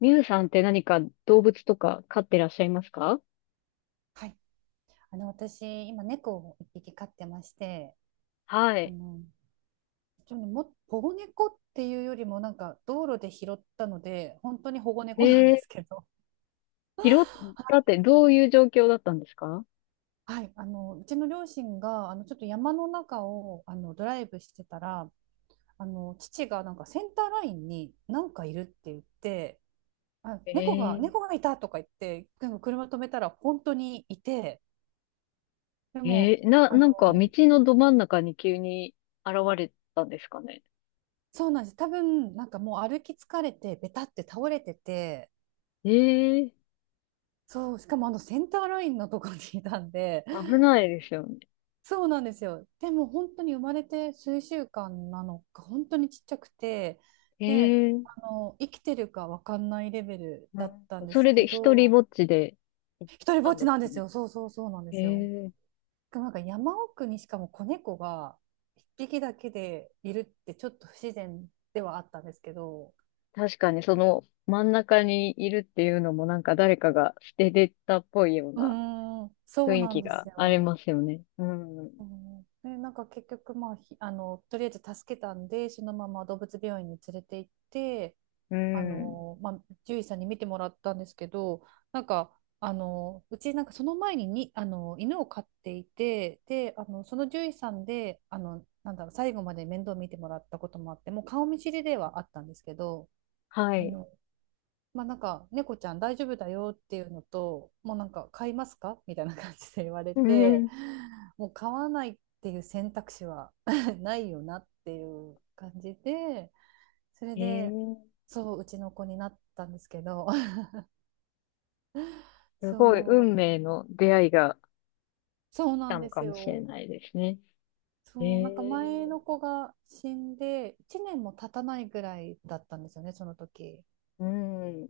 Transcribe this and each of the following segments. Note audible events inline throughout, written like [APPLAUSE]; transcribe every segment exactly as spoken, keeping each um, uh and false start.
ミュウさんって何か動物とか飼ってらっしゃいますか？はい。あの、私、今、猫を一匹飼ってまして、はあい。の、ちょっとも、保護猫っていうよりも、なんか、道路で拾ったので、本当に保護え猫なんでー、すけど、拾ったっ [LAUGHS] てどういう状況だったんですか？はい、あの、うちの両親が、あの、ちょっと山の中を、あの、ドライブしてたら、あの、父が、なんか、センターラインに、なんかいるって言って、あ、え猫が、へ。猫がいたとか言って、でも車止めたら、本当にいて、でも、えー、な、あなんか道の、のど真ん中に急に現れたんですかね？そうなんです。多分、なんかもう歩き疲れて、ベタって倒れてて、えー、そう、しかもあのセンターラインのとこにいたんで、[LAUGHS] 危ないですよね。そうなんですよ。でも本当に生まれて数週間なのか、本当にちっちゃくて、えで、ー、あの、生きてるかわかんないレベルうだっん、たんでそすれけで一人ぼど、っちで行っ一人たぼっんちですなんでよすね。よ。そうそうそうなんでえすよ。え。なんか山奥にしかも子猫が一匹だけでいるってちょっと不自然ではあったんですけど、確かにその真ん中にいるっていうのも、なんか誰かが捨ててったっぽいよううなーん、そう雰囲なん気でがすありよ。ますよね。うん。うんで、なんか結局、まあ、ひあの、とりあえず助けたんで、そのまま動物病院に連れて行って、うあん。の、まあ、獣医さんに見てもらったんですけど、なんか、あの、うち、なんかその前に、に、あの、犬を飼っていて、で、あの、その獣医さんで、あの、なんだろう、最後まで面倒見てもらったこともあって、もう顔見知りではあったんですけど、はあい。の、まあなんか猫ちゃん大丈夫だよっていうのと、もうなんか買いますかみたいな感じで言われうて、ん。もう買わないっていう選択肢は [LAUGHS] ないよなっていう感じで、それでええ、そううちの子になったんですけど。 [LAUGHS] すごいそ運う命の出会いがそう来なたんのでかすもしれよ。ないですね。えそう、なんか前え。の子が死んでいちねんも経たないぐらいだったんですよね、その時。うん。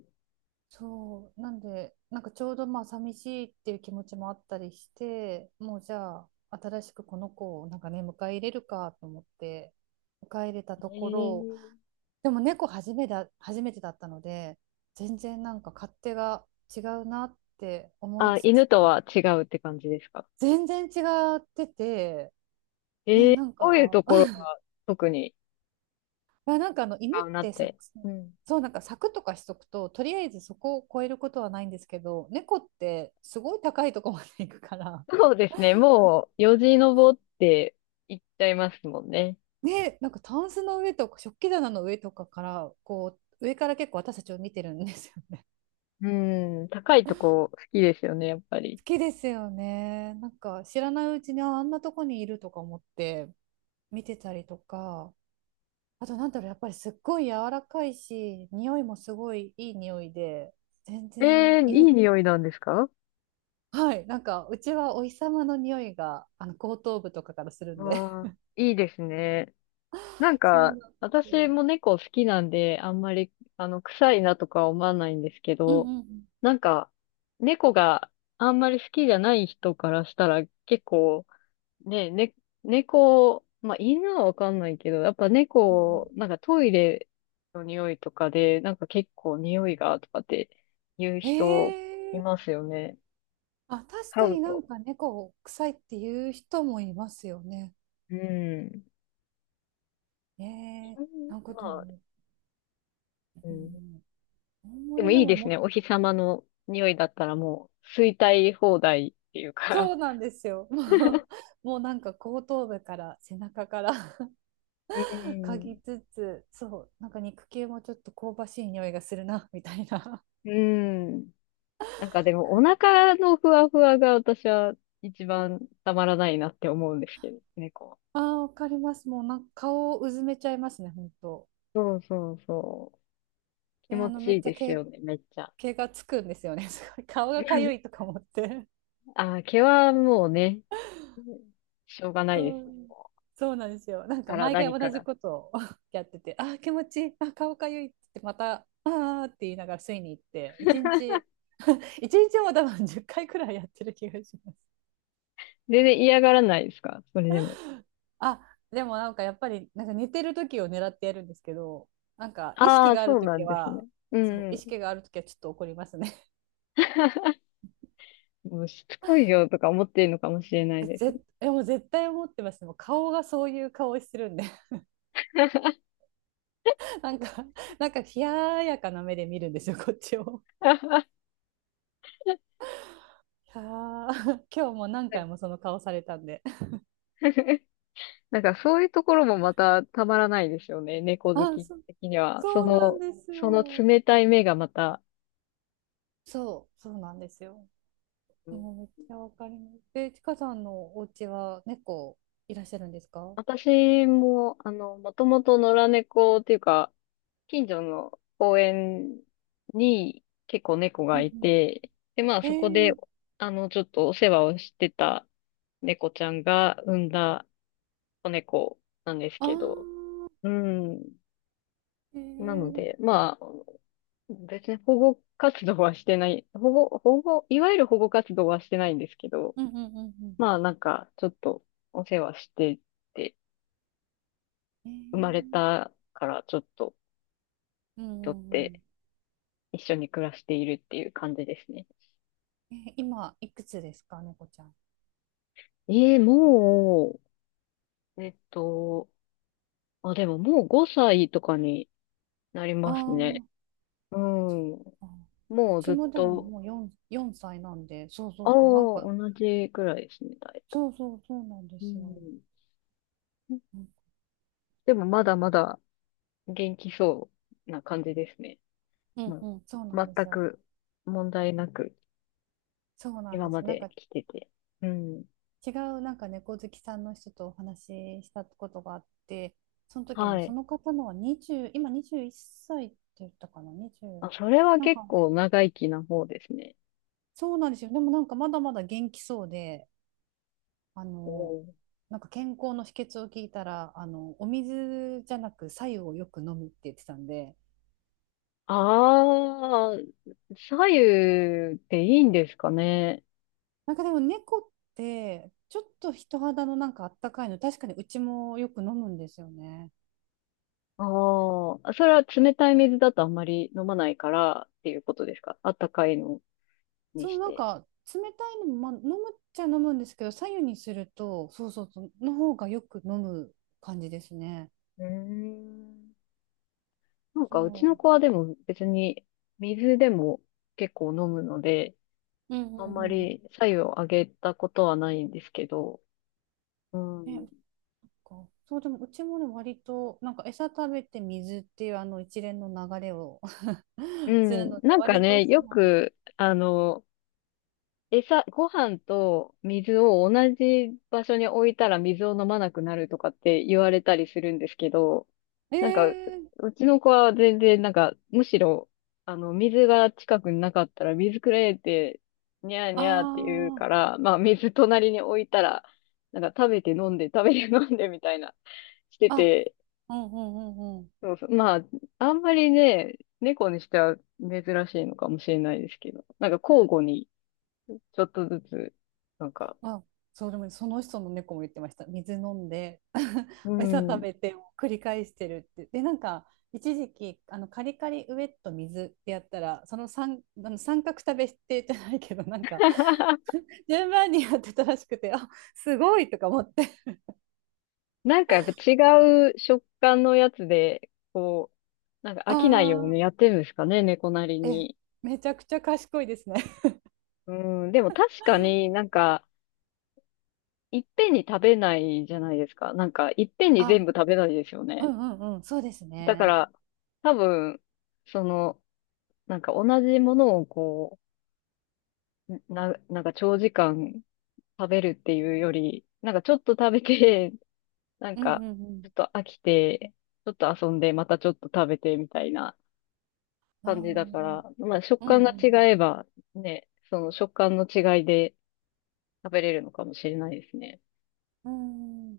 そう、なんで、なんかちょうどまあ寂しいっていう気持ちもあったりして、もうじゃあ、新しくこの子をなんかね、迎え入れるかと思って、迎え入れたところ、ええ、でも猫初めだ、初めてだったので、全然なんか勝手が違うなって思いあ、つつ、犬とは違うって感じですか？全然違ってて、ね、ええ、なんどういうとかころが特にまあ、なんかあの違犬っうなってさ、て。うん。そう、なんか柵とかしとくととりあえずそこを越えることはないんですけど、猫ってすごい高いとこまで行くから、そうですね。もう、よじ登って行っちゃいますもんね。ね、なんかタンスの上とか食器棚の上とかからこう上から結構私たちを見てるんですよ。 [LAUGHS] うん。高いとこ好きですよね、やっぱり。好きですよね、なんか知らないうちにああんなとこにいるとか思って見てたりとか。あとなんだろう、やっぱりすっごい柔らかいし、匂いもすごいいい匂いで、全え然え、犬、いい匂いなんですか？はい、なんかうちはお日様の匂いがあの後頭部とかからするんで。わあ、いいですね。なん [LAUGHS] そうか、なんです私よ。も猫好きなんで、あんまり、あの、臭いなとか思わないんですけうんうど、んうん。なんか、猫があんまり好きじゃない人からしたら、結構、ね、ね、猫、まあ、犬はわかんないけど、やっぱうん猫、うなんかトイレの匂いとかで、なんか結構匂いが、とかって言うん、人いえー、ますよね。あ、確飼かうになと。んか猫臭いっていう人もいますよね。うん。えー、犬、なんかでまあ、も、ううん。ん、あんまでもりでいいもですね。も、お日様の匂いだったらもう、吸いたい放題っていうか。そうなんですよ。[LAUGHS] もう、[LAUGHS] もうなんか後頭部から背中から [LAUGHS] う嗅ん。ぎつつ、そう、なんか肉球もちょっと香ばしい匂いがするなみたいなうん。なんかでも、お感、腹のふわふわが私は一番たまらないなって思うんですけど、猫は。ああ、わかります。もうなんか顔をうずめちゃいますね、本当。そうそうそう。気で、あ持の、めちいっいちゃです毛、よね、めっちゃ。毛がつくんですよね。[LAUGHS] すごい。顔がかゆいと [LAUGHS] か思って。あー、毛はもうね、しょうがないでそすね。う、そうなんですよ。なんかから毎回何か同じら。ことを [LAUGHS] やってて、あー気持ちいい、あー顔かゆいって言って、また、ああって言いながら吸いに行って、一日、[LAUGHS] 一日も多分じゅっかいくらいやってる気がします。全然嫌がらないですか、それでも？あ、でもなんかやっぱり、なんか寝てる時を狙ってやるんですけど、なんか意あ識あ、があるそうな時んですね。は、うんそう、う意ん。識がある時はちょっと怒りますね。[LAUGHS] もうしつこいよとか思ってるのかもしれないえ、です。ぜ、え、もう絶対思ってます。もう顔がそういう顔してるんで、[LAUGHS] なんか、なんか冷ややかな目で見るんですよ、[LAUGHS] こっちを。[LAUGHS] いやー [LAUGHS] 今日も何回もその顔されたんで。[LAUGHS] なんかそういうところもまたたまらないですよね。猫好あ、きそ、的には。そそうなんの、ですそのよ。冷たい目がまた。そう、そうなんですよ。うん。もうめっちゃわかります。で、ちかさんのお家は猫いらっしゃるんですか？私も、あの、もともと野良猫っていうか、近所の公園に結構猫うがんいうん。て、で、まあそこえで、え、あの、ちょっとお世話をしてた猫ちゃんが産んだ子猫なんですあけど、ー、うん。えなので、え、まあ、別に保護活動はしてない、保護、保護、いわゆる保護活動はしてないんですけど、うんうんうんまあなんか、ちょっとお世話してて、うん。生まれえたからちょっと、え、うとっんうんうてん。一緒に暮らしているっていう感じですね。えー今、いくつですか、猫ちゃん？ええ、もう、えっと、あ、でももうごさいとかになりあますね。あ、うそっん。か。うもうちずっもでもと、もうよん、よんさいなんで、そうそああ、うそう、なんか、同じくらいですね、だいたい。そうそうそうなんでうすよ。ん、うんでもまだまだ元気そうな感じですね。ううんうん。ん、そうなん全ですよ。く問題なくそうなん今ですまよ。なんでか来てて。うん。違う、なんか猫好きさんの人とお話ししたことがあって、その時はもそい。の方のはにじゅう、今にじゅういっさいっさいって言ったかな、あ、にじゅう。それはなんか、結構長生きな方ですね。そうなんですよ。でもなんかまだまだ元気そうで、あおの、ー。なんか健康の秘訣を聞いたら、あの、お水じゃなく白湯をよく飲むって言ってたんで、ああ、左右っていいんですかね？なんかでも猫ってちょっと人肌のなんかあったかいの、確かにうちもよく飲むんですよね。ああ、それは冷たい水だとあんまり飲まないからっていうことですか？あったかいのにそう、しなんて。か冷たいのも、まあ、飲むっちゃ飲むんですけど、白湯にすると、そうそうそう、の方がよく飲む感じですね。うーん。なんかうちその子はでも別に水でも結構飲むので、う、うんあうんんうまんうん。り白湯をあげたことはないんですけど、うね、なんん。かそう、でもうちもね、割と、なんか餌食べて水っていうあの一連の流れを う [LAUGHS] するん。ので、なんか割とね、そよの、く、あの、餌、ご飯と水を同じ場所に置いたら水を飲まなくなるとかって言われたりするんですけど、えなんか、ー、うちの子は全然、なんか、むしろ、あの、水が近くになかったら水くれって、にゃーあにゃーって言うー、から、まあ、水隣に置いたら、なんか食べて飲んで、食べて飲んでみたいな、してあ、て、うんうんうんうん。そうそう。まあ、あんまりね、猫にしては珍しいのかもしれないですけど。なんか交互にちょっとずつ、なんか、あ、そう、でもその人の猫も言ってました。水飲んで、[LAUGHS] う餌食ん。べてを繰り返してるって。で、なんか、一時期、あの、カリカリウエット水ってやったら、その三、あの三角食べしてじゃないけど、なんか、[LAUGHS] 順番にやってたらしくて、あ、すごいとか思って。なんかやっぱ違う食感のやつで、こう、なんか飽きないようにああ、やってるんですかね、猫なりえ、に。めちゃくちゃ賢いですね。うん。でも確かになんか、いっぺんに食べないじゃないですか。なんか、いっぺんにあ、全部食べないですようね。んうんうん、そうですだかね。ら、多分、その、なんか同じものをこう、な、なんか長時間食べるっていうより、なんかちょっと食べて、[LAUGHS] なんうんかうん、ちょっと飽きて、ちょっと遊んで、またちょっと食べてみたいなああ、う感じだかんら、まあ食う感がん。違えばね、その食感の違いで食べれるのかもしれないですね。うん。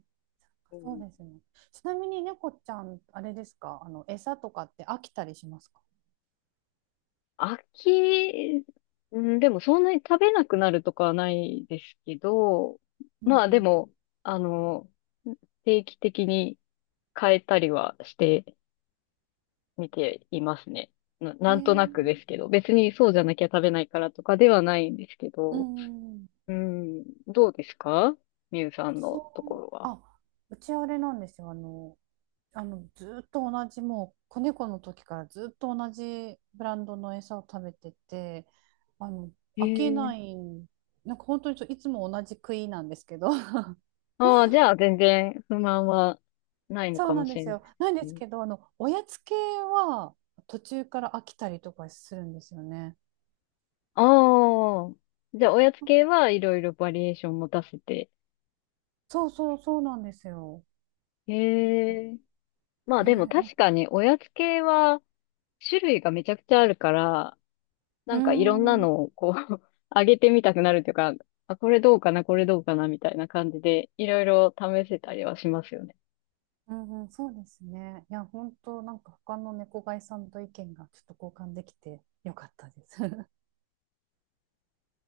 うそうん、ですね。ちなみに猫ちゃん、あれですか、あの、餌とかって飽きたりしますか？飽き、うん、でもそんなに食べなくなるとかはないですけど、うまあでんも、あの、定期的に変えたりはして、見ていますね。な、うん。なえんとなくですー、けど、別にそうじゃなきゃ食べないからとかではないんですけうど、んうんううん、どうですかみゆさんち、のところは？あ、うちあれなんですよ。あの、あの、ずーっと同じ、もう、子猫の時からずっと同じブランドの餌を食べてて、あの、へ飽きえ。ない、なんか本当にちょいつも同じ食いなんですけど、ああ、じゃあ全然不満はないのそうかなもんしでれすないよ。でなんすですね。けど、あの、おやつ系は途中から飽きたりとかするんですよね。ああ、じゃあおやつ系はいろいろバリエーション持たせて。そうそうそうなんですよ。え、へえ。まあでもね、確かにおやつ系は種類がめちゃくちゃあるから、うなーんかいろんなん、うのをこう [LAUGHS] 上げてみたくなるというか、あ、これどうかな、これどうかな、みたいな感じで、いろいろ試せたりはしますよね。んうん、そうですね。いや、本当なんか他の猫飼いさんと意見がちょっと交換できてよかったです。[LAUGHS]